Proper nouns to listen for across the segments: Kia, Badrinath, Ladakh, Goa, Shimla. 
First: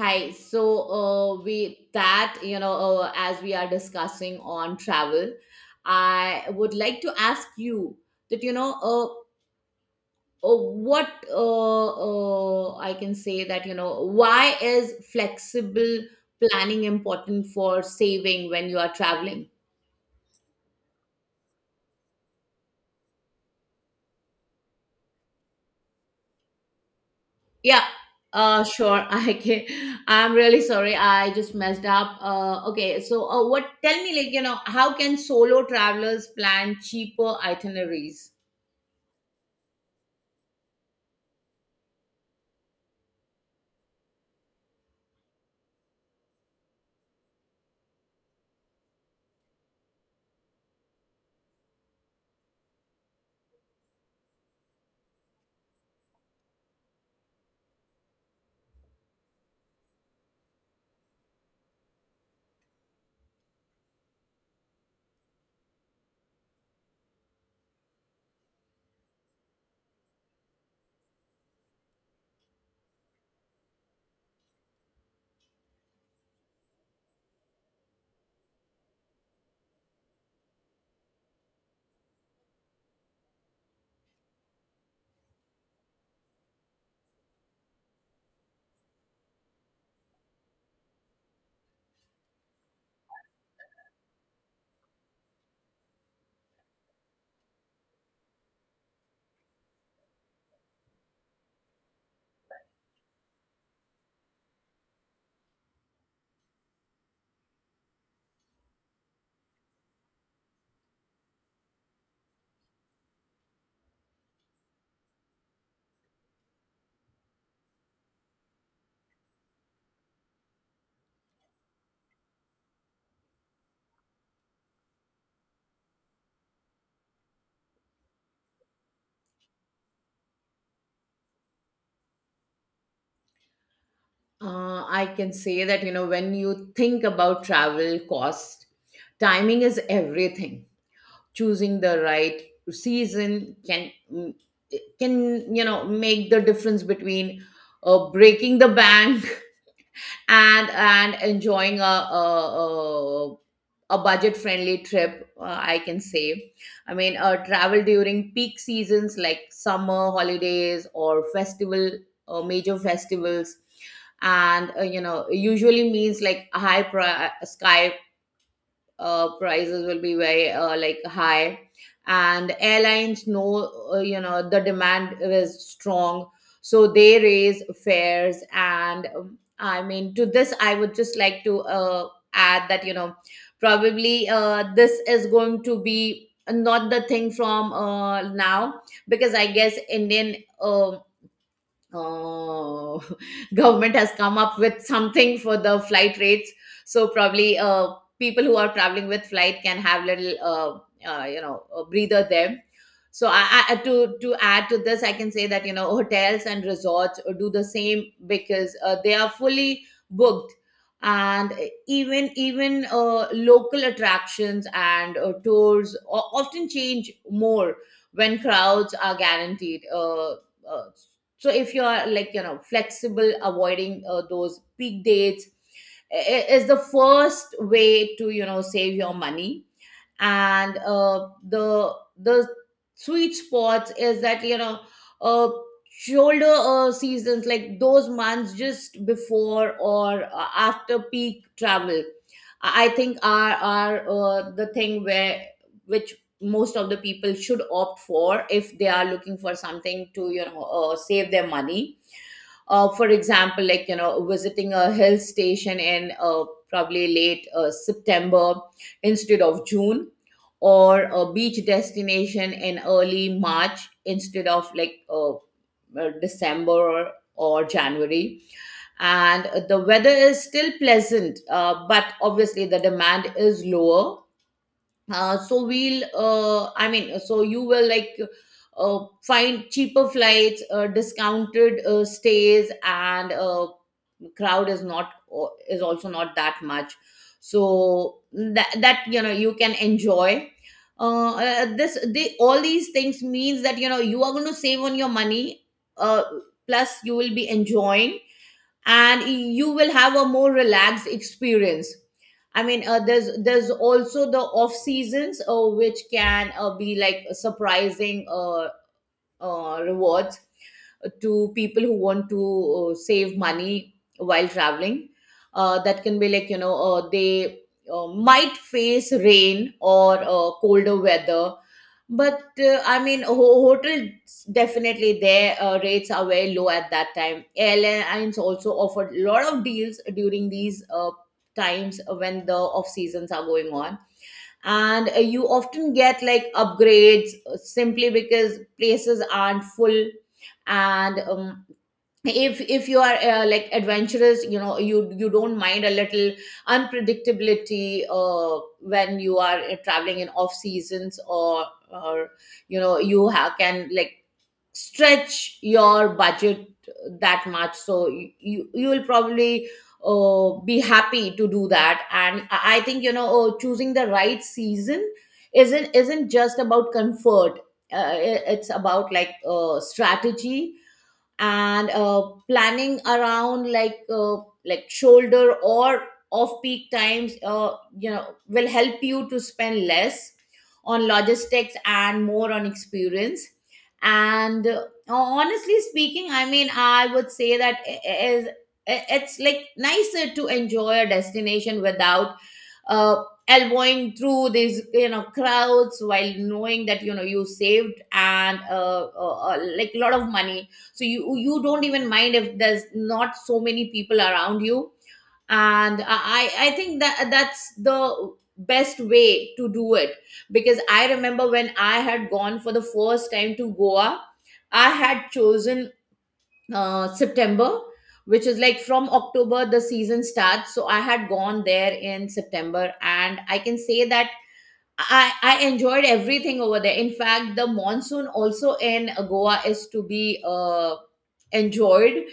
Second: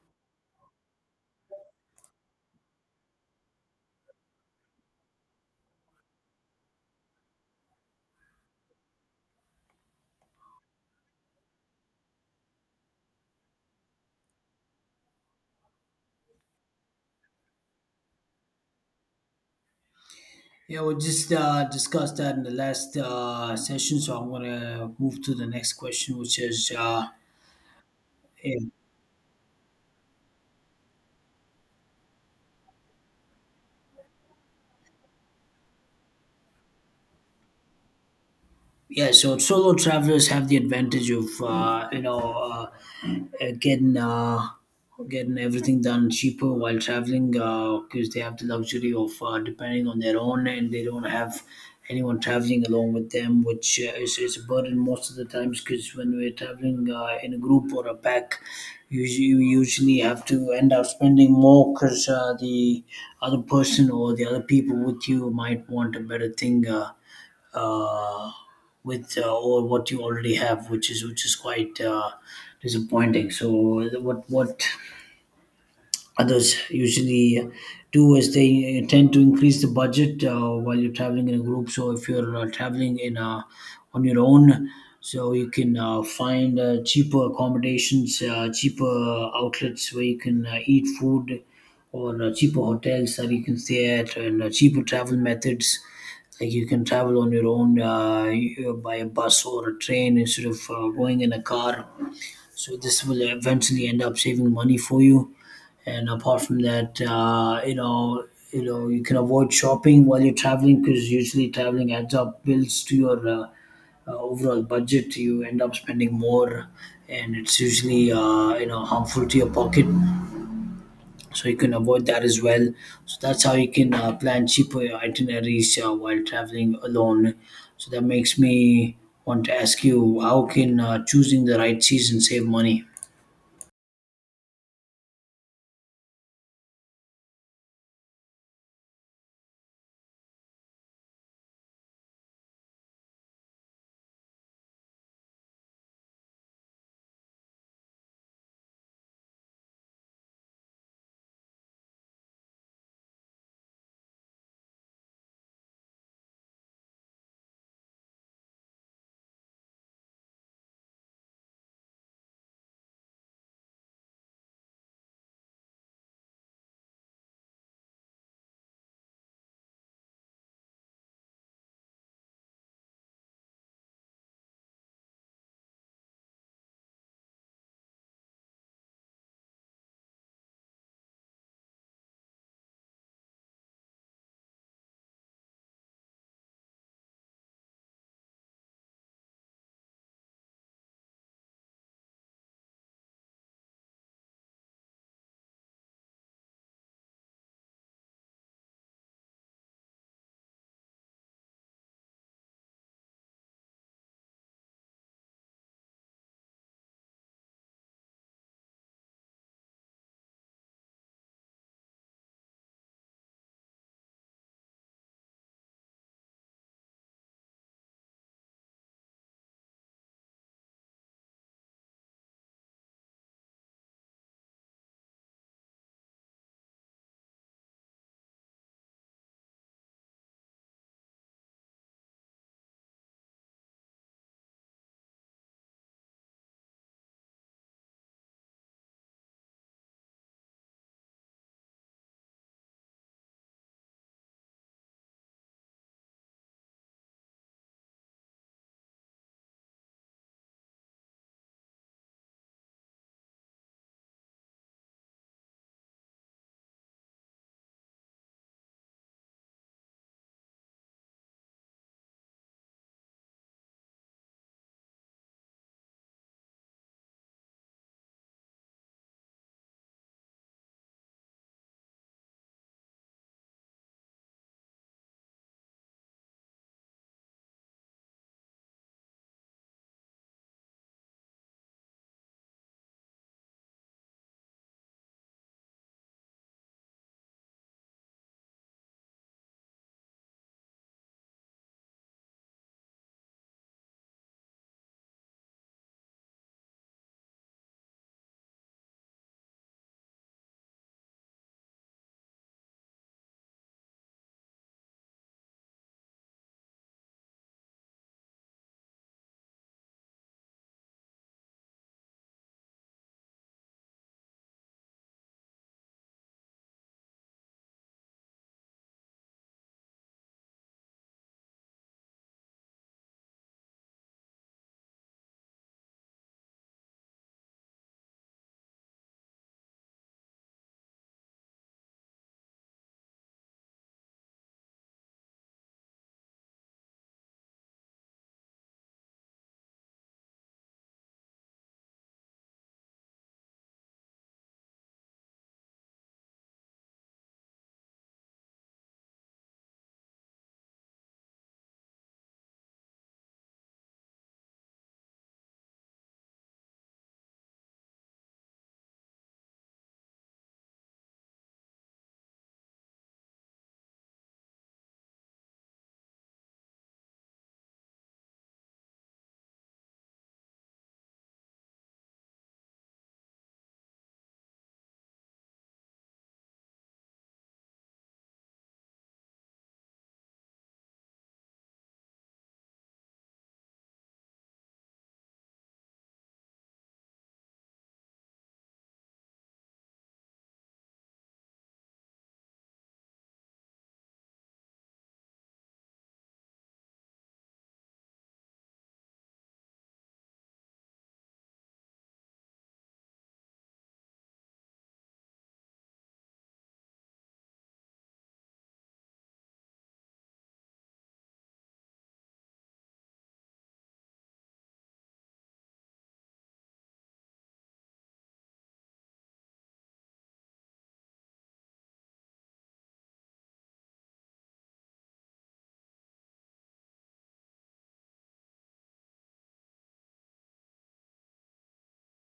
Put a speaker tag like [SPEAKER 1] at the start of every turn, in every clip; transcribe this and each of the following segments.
[SPEAKER 1] Hi. So, we that you know, as we are discussing on travel, I would like to ask you that you know, what I can say that why is flexible planning important for saving when you are traveling?
[SPEAKER 2] Yeah, we just discussed that in the last session, so I'm gonna move to the next question, which is
[SPEAKER 1] Yeah.
[SPEAKER 2] yeah,
[SPEAKER 1] Sure. I can. I'm really sorry. I just messed up. Okay. So, what? Tell me, how can solo travelers plan cheaper itineraries?
[SPEAKER 2] Yeah, so solo travelers have the advantage of uh, getting uh, getting everything done cheaper while traveling because they have the luxury of depending on their own, and they don't have anyone traveling along with them, which is a burden most of the times because when we're traveling in a group or a pack, you usually have to end up spending more because the other person or the other people with you might want a better thing. Uh, with Or what you already have, which is quite disappointing. So what others usually do is they tend to increase the budget while you're traveling in a group. So if you're traveling in on your own, so you can find cheaper accommodations, cheaper outlets where you can eat food, or cheaper hotels that you can stay at, and cheaper travel methods. Like you can travel on your own by a bus or a train instead of going in a car, so this will eventually end up saving money for you. And apart from that, you can avoid shopping while you're traveling because usually traveling adds up bills to your overall budget. You end up spending more, and it's usually you know harmful to your pocket. So you can avoid that as well. So that's how you can plan cheaper itineraries while traveling alone. So that makes me want to ask you, how can choosing the right season save money?
[SPEAKER 1] I can say that, you know, when you think about travel cost, timing is everything. Choosing the right season can, you know, make the difference between breaking the bank and enjoying a, a a budget friendly trip. I can say, travel during peak seasons like summer holidays or festival major festivals and, you know, usually means like sky prices will be very, like, high, and airlines know, you know, the demand is strong, so they raise fares. And I mean, to this I would just like to add that, you know, probably this is going to be not the thing from now, because I guess Indian um Oh, government has come up with something for the flight rates. So probably people who are traveling with flight can have little, you know, a breather there. So I, to add to this, I can say that, you know, hotels and resorts do the same because they are fully booked, and even local attractions and tours often change more when crowds are guaranteed. Uh, so if you are, like, you know, flexible, avoiding those peak dates is the first way to, you know, save your money. And the sweet spots is that, you know, uh, shoulder seasons, like those months just before or after peak travel, I think are the thing where which most of the people should opt for if they are looking for something to, you know, save their money. For example, like, you know, visiting a hill station in probably late September instead of June, or a beach destination in early March instead of, like, December or January, and the weather is still pleasant, but obviously the demand is lower. So we'll I mean So you will, like, find cheaper flights, discounted stays, and crowd is not uh, is also not that much, so that, that, you know, you can enjoy. This They, all these things means that, you know, you are going to save on your money, uh, plus you will be enjoying, and you will have a more relaxed experience. I mean, there's also the off seasons, which can be like surprising rewards to people who want to save money while traveling. That can be like, you know, they might face rain or colder weather, but I mean, hotels, definitely, their rates are very low at that time. Airlines also offered a lot of deals during these times when the off seasons are going on, and you often get, like, upgrades, simply because places aren't full. And if you are, like, adventurous, you know, you don't mind a little unpredictability when you are traveling in off seasons, or, you know, you have can, like, stretch your budget that much, so you will probably be happy to do that. And I think, you know, choosing the right season isn't just about comfort, it's about, like, strategy, and planning around like shoulder or off peak times, you know, will help you to spend less on logistics and more on experience. And honestly speaking, I mean, I would say that it's, like, nicer to enjoy a destination without uh, elbowing through these, you know, crowds, while knowing that, you know, you saved and like a lot of money, so you don't even mind if there's not so many people around you. And I think that that's the best way to do it, because I remember when I had gone for the first time to Goa, I had chosen September, which is like from October the season starts, so I had gone there in September, and I can say that I enjoyed everything over there. In fact, the monsoon also in Goa is to be enjoyed,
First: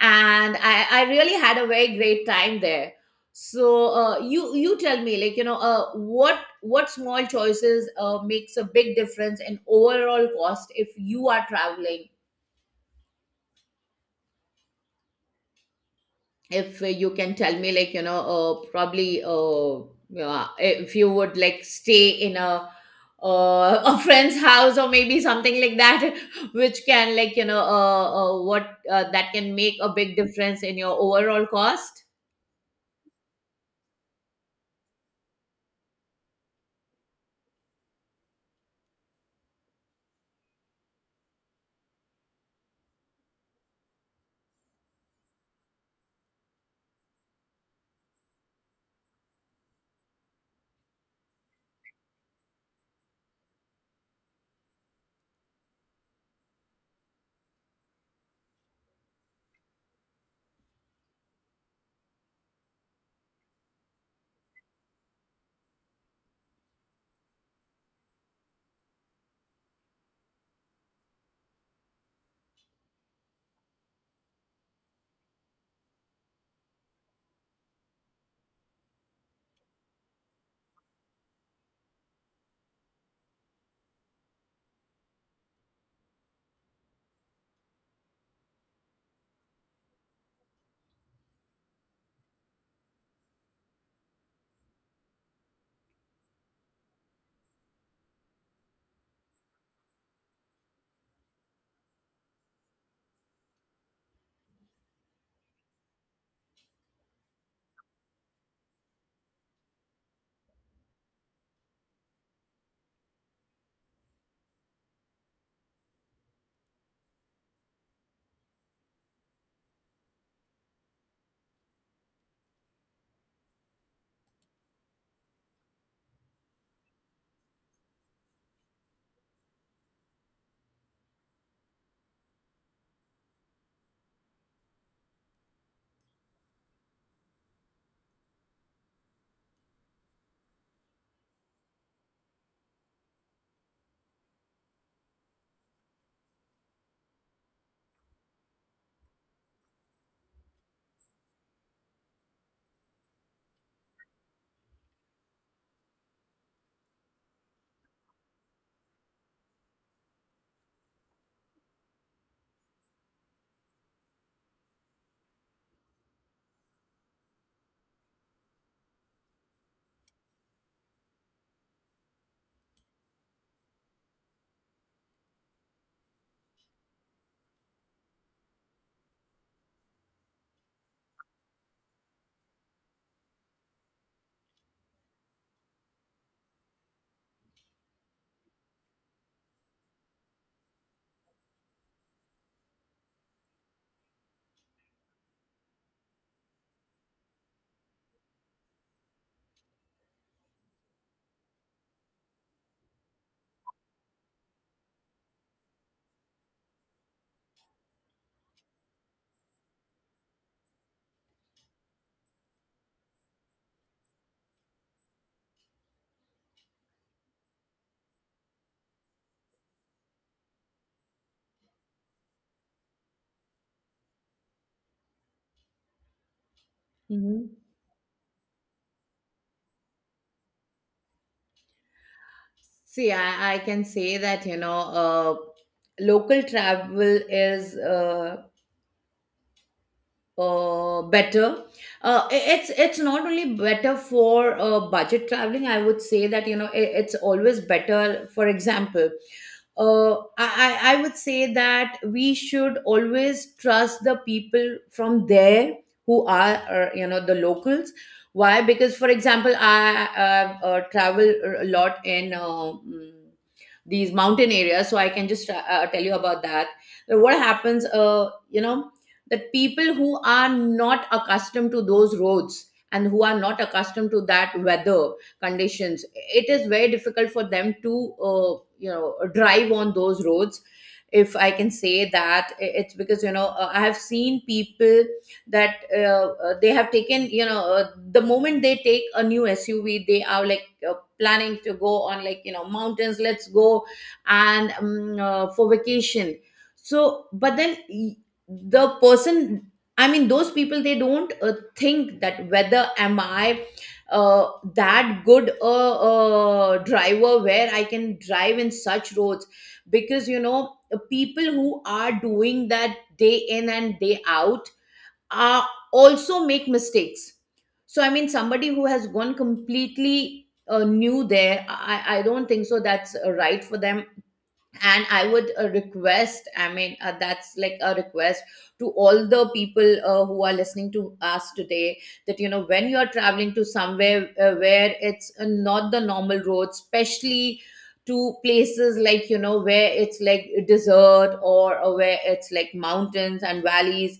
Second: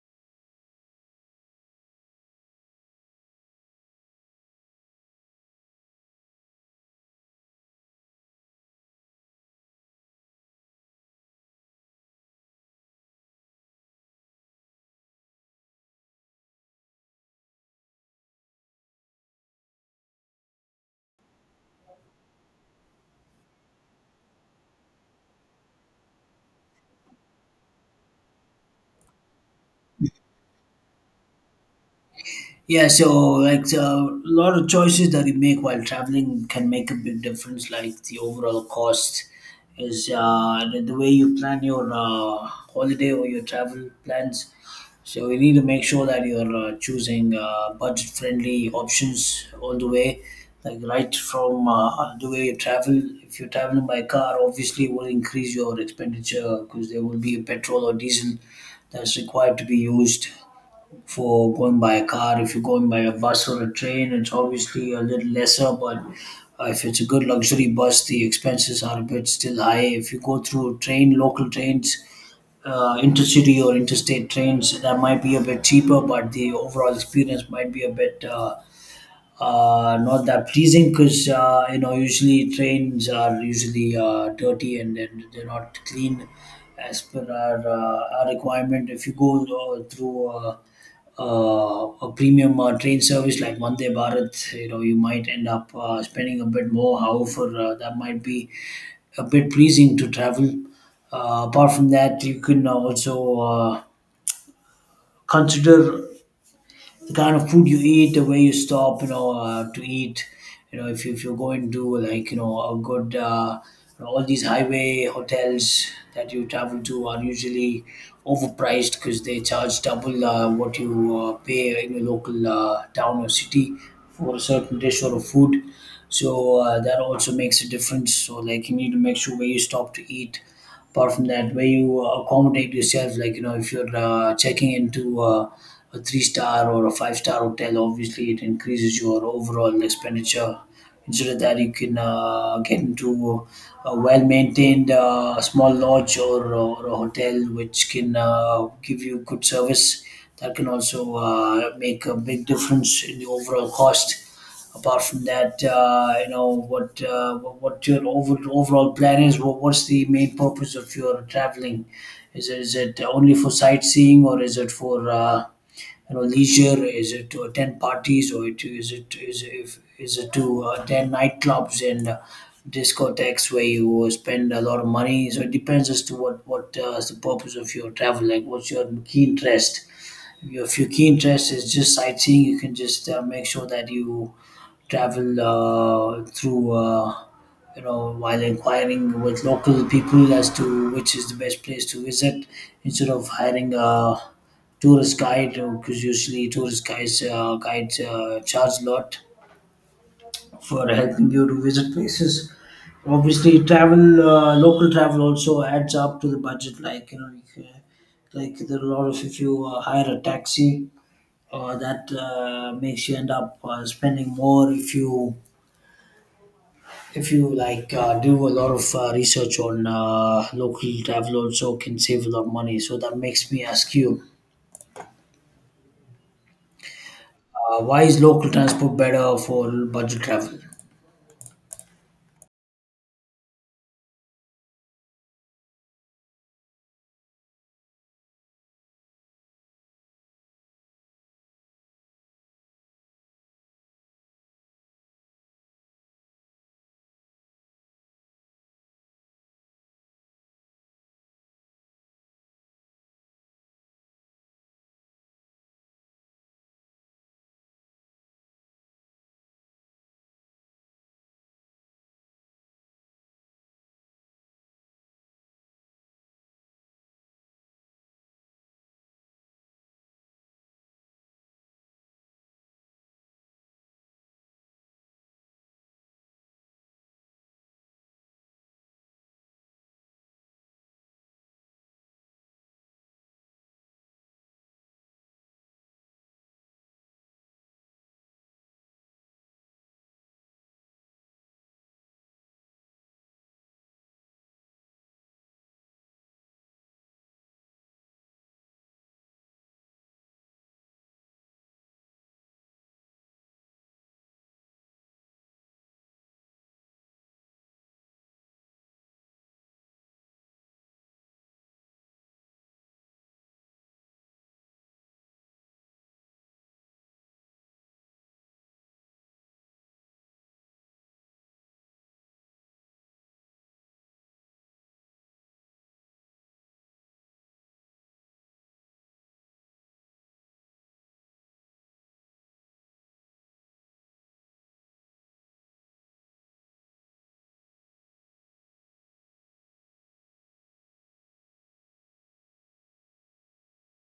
[SPEAKER 1] and I really had a very great time there. So you tell me, like, you know, what small choices makes a big difference in overall cost if you are traveling, if you can tell me, like, you know, probably, yeah, if you would, like, stay in a a friend's house or maybe something like that which can, like, you know, what that can make a big difference in your overall cost.
[SPEAKER 2] Yeah, so like, so a lot of choices that you make while traveling can make a big difference. Like the overall cost is the way you plan your holiday or your travel plans. So you need to make sure that you're choosing budget-friendly options all the way, like right from the way you travel. If you're traveling by car, obviously it will increase your expenditure because there will be a petrol or diesel that's required to be used for going by a car. If you're going by a bus or a train, it's obviously a little lesser, but if it's a good luxury bus, the expenses are a bit still high. If you go through train, local trains, intercity or interstate trains, that might be a bit cheaper, but the overall experience might be a bit not that pleasing because you know usually trains are usually dirty and they're not clean as per our requirement. If you go through a premium train service like Vande Bharat, you know you might end up spending a bit more. However, that might be a bit pleasing to travel. Apart from that, you can also consider the kind of food you eat, the way you stop, you know, to eat. You know, if you're going to like, you know, all these highway hotels that you travel to are usually overpriced because they charge double what you pay in your local town or city for a certain dish or a food. So that also makes a difference. So like you need to make sure where you stop to eat. Apart from that, where you accommodate yourself, like you know if you're checking into a three star or a five-star hotel, obviously it increases your overall expenditure. Instead of that, you can get into a well maintained small lodge or a hotel which can give you good service. That can also make a big difference in the overall cost. Apart from that, what your overall plan is. What's the main purpose of your traveling? Is it only for sightseeing, or is it for you know leisure? Is it to attend parties, or it is if is it to attend nightclubs and discotheques where you spend a lot of money? So it depends as to what is the purpose of your travel. Like, what's your key interest? If your key interest is just sightseeing, you can just make sure that you travel you know, while inquiring with local people as to which is the best place to visit, instead of hiring a tourist guide because usually guides charge a lot for helping you to visit places. Obviously, local travel also adds up to the budget. Like you know, like there are a lot of, if you hire a taxi, that makes you end up spending more. If you, if you like do a lot of research on local travel, also can save a lot of money. So that makes me ask you,
[SPEAKER 1] Mhm.
[SPEAKER 2] why is local transport better for budget travel?
[SPEAKER 1] See, I can say that, you know, local travel is better. It's not only better for budget traveling. I would say that, you know, it's always better. For example, I I would say that we should always trust the people from there who are, you know, the locals. Why? Because, for example, I travel a lot in mm, these mountain areas, so I can just tell you about that. So what happens, you know, that people who are not accustomed to those roads and who are not accustomed to that weather conditions, it is very difficult for them to you know, drive on those roads, if I can say that. It's because, you know, I have seen people that they have taken, you know, the moment they take a new SUV, they are like, planning to go on, like, you know, mountains, let's go, and for vacation. So but then the person, I mean, those people, they don't think that whether am I that good a driver where I can drive in such roads. Because, you know, people who are doing that day in and day out are also make mistakes. So I mean, somebody who has gone completely new there, I don't think so that's right for them. And I would request, I mean, that's like a request to all the people who are listening to us today, that, you know, when you are traveling to somewhere where it's not the normal road, especially to places like, you know, where it's like desert, or where it's like mountains and valleys,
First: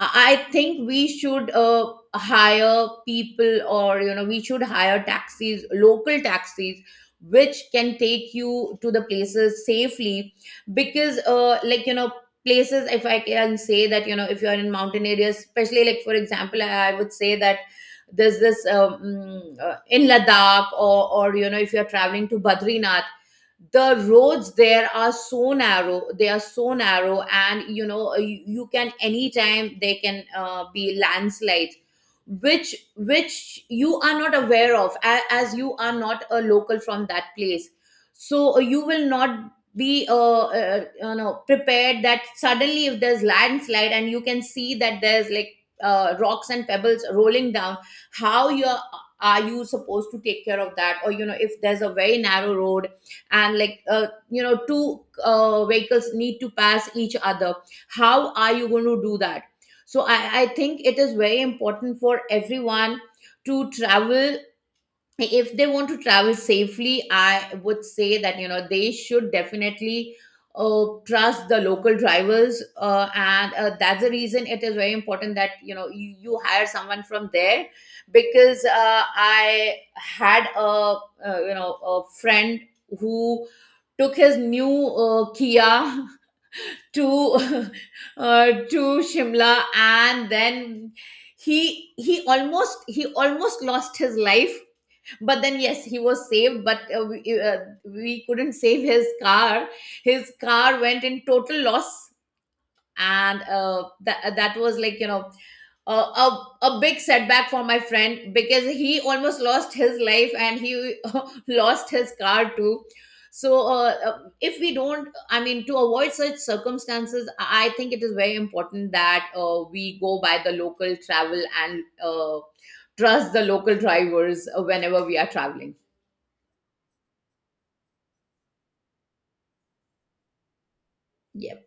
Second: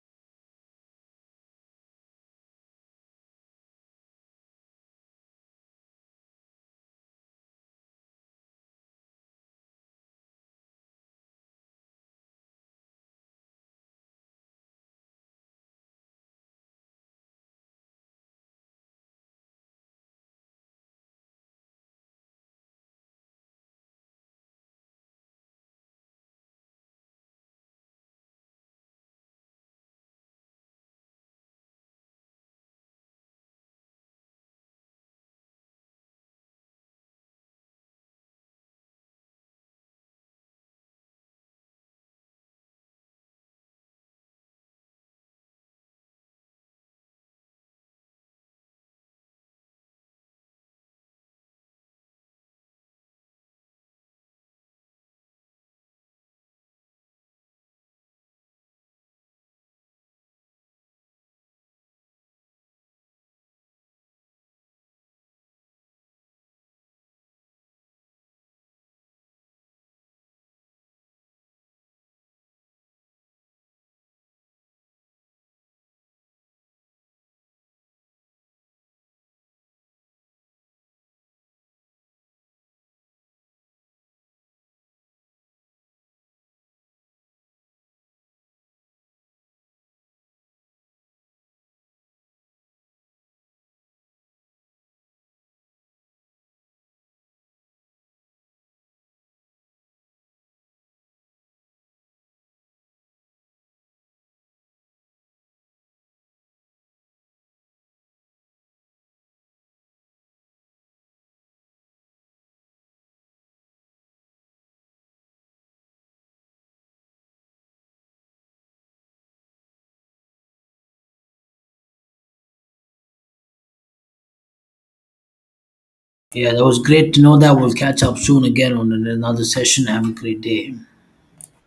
[SPEAKER 1] I think we should hire people or, you know, we should hire taxis, local taxis, which can take you to the places safely. Because like, you know, places if I can say that, you know, if you are in mountain areas, especially, like, for example, I would say that there's this in Ladakh, or, you know, if you're traveling to Badrinath, the roads there are so narrow, they are so narrow, and, you know, you can anytime, they can be landslides which you are not aware of as you are not a local from that place. So you will not be you know, prepared that suddenly if there's landslide and you can see that there's like rocks and pebbles rolling down, how you are you supposed to take care of that? Or, you know, if there's a very narrow road and like, you know, two vehicles need to pass each other, how are you going to do that? So I think it is very important for everyone to travel. If they want to travel safely, I would say that, you know, they should definitely trust the local drivers, and that's the reason it is very important that, you know, you hire someone from there. Because I had a, you know, a friend who took his new Kia to uh, to Shimla, and then he almost, he almost lost his life. But then yes, he was saved. But we couldn't save his car. His car went in total loss, and that that was like, you know, a big setback for my friend, because he almost lost his life and he lost his car too. So if we don't, I mean, to avoid such circumstances, I think it is very important that we go by the local travel and uh, trust the local drivers whenever we are traveling.
[SPEAKER 2] Yeah, that was great to know. That we'll catch up soon again on another session. Have a great day.
[SPEAKER 1] Yeah.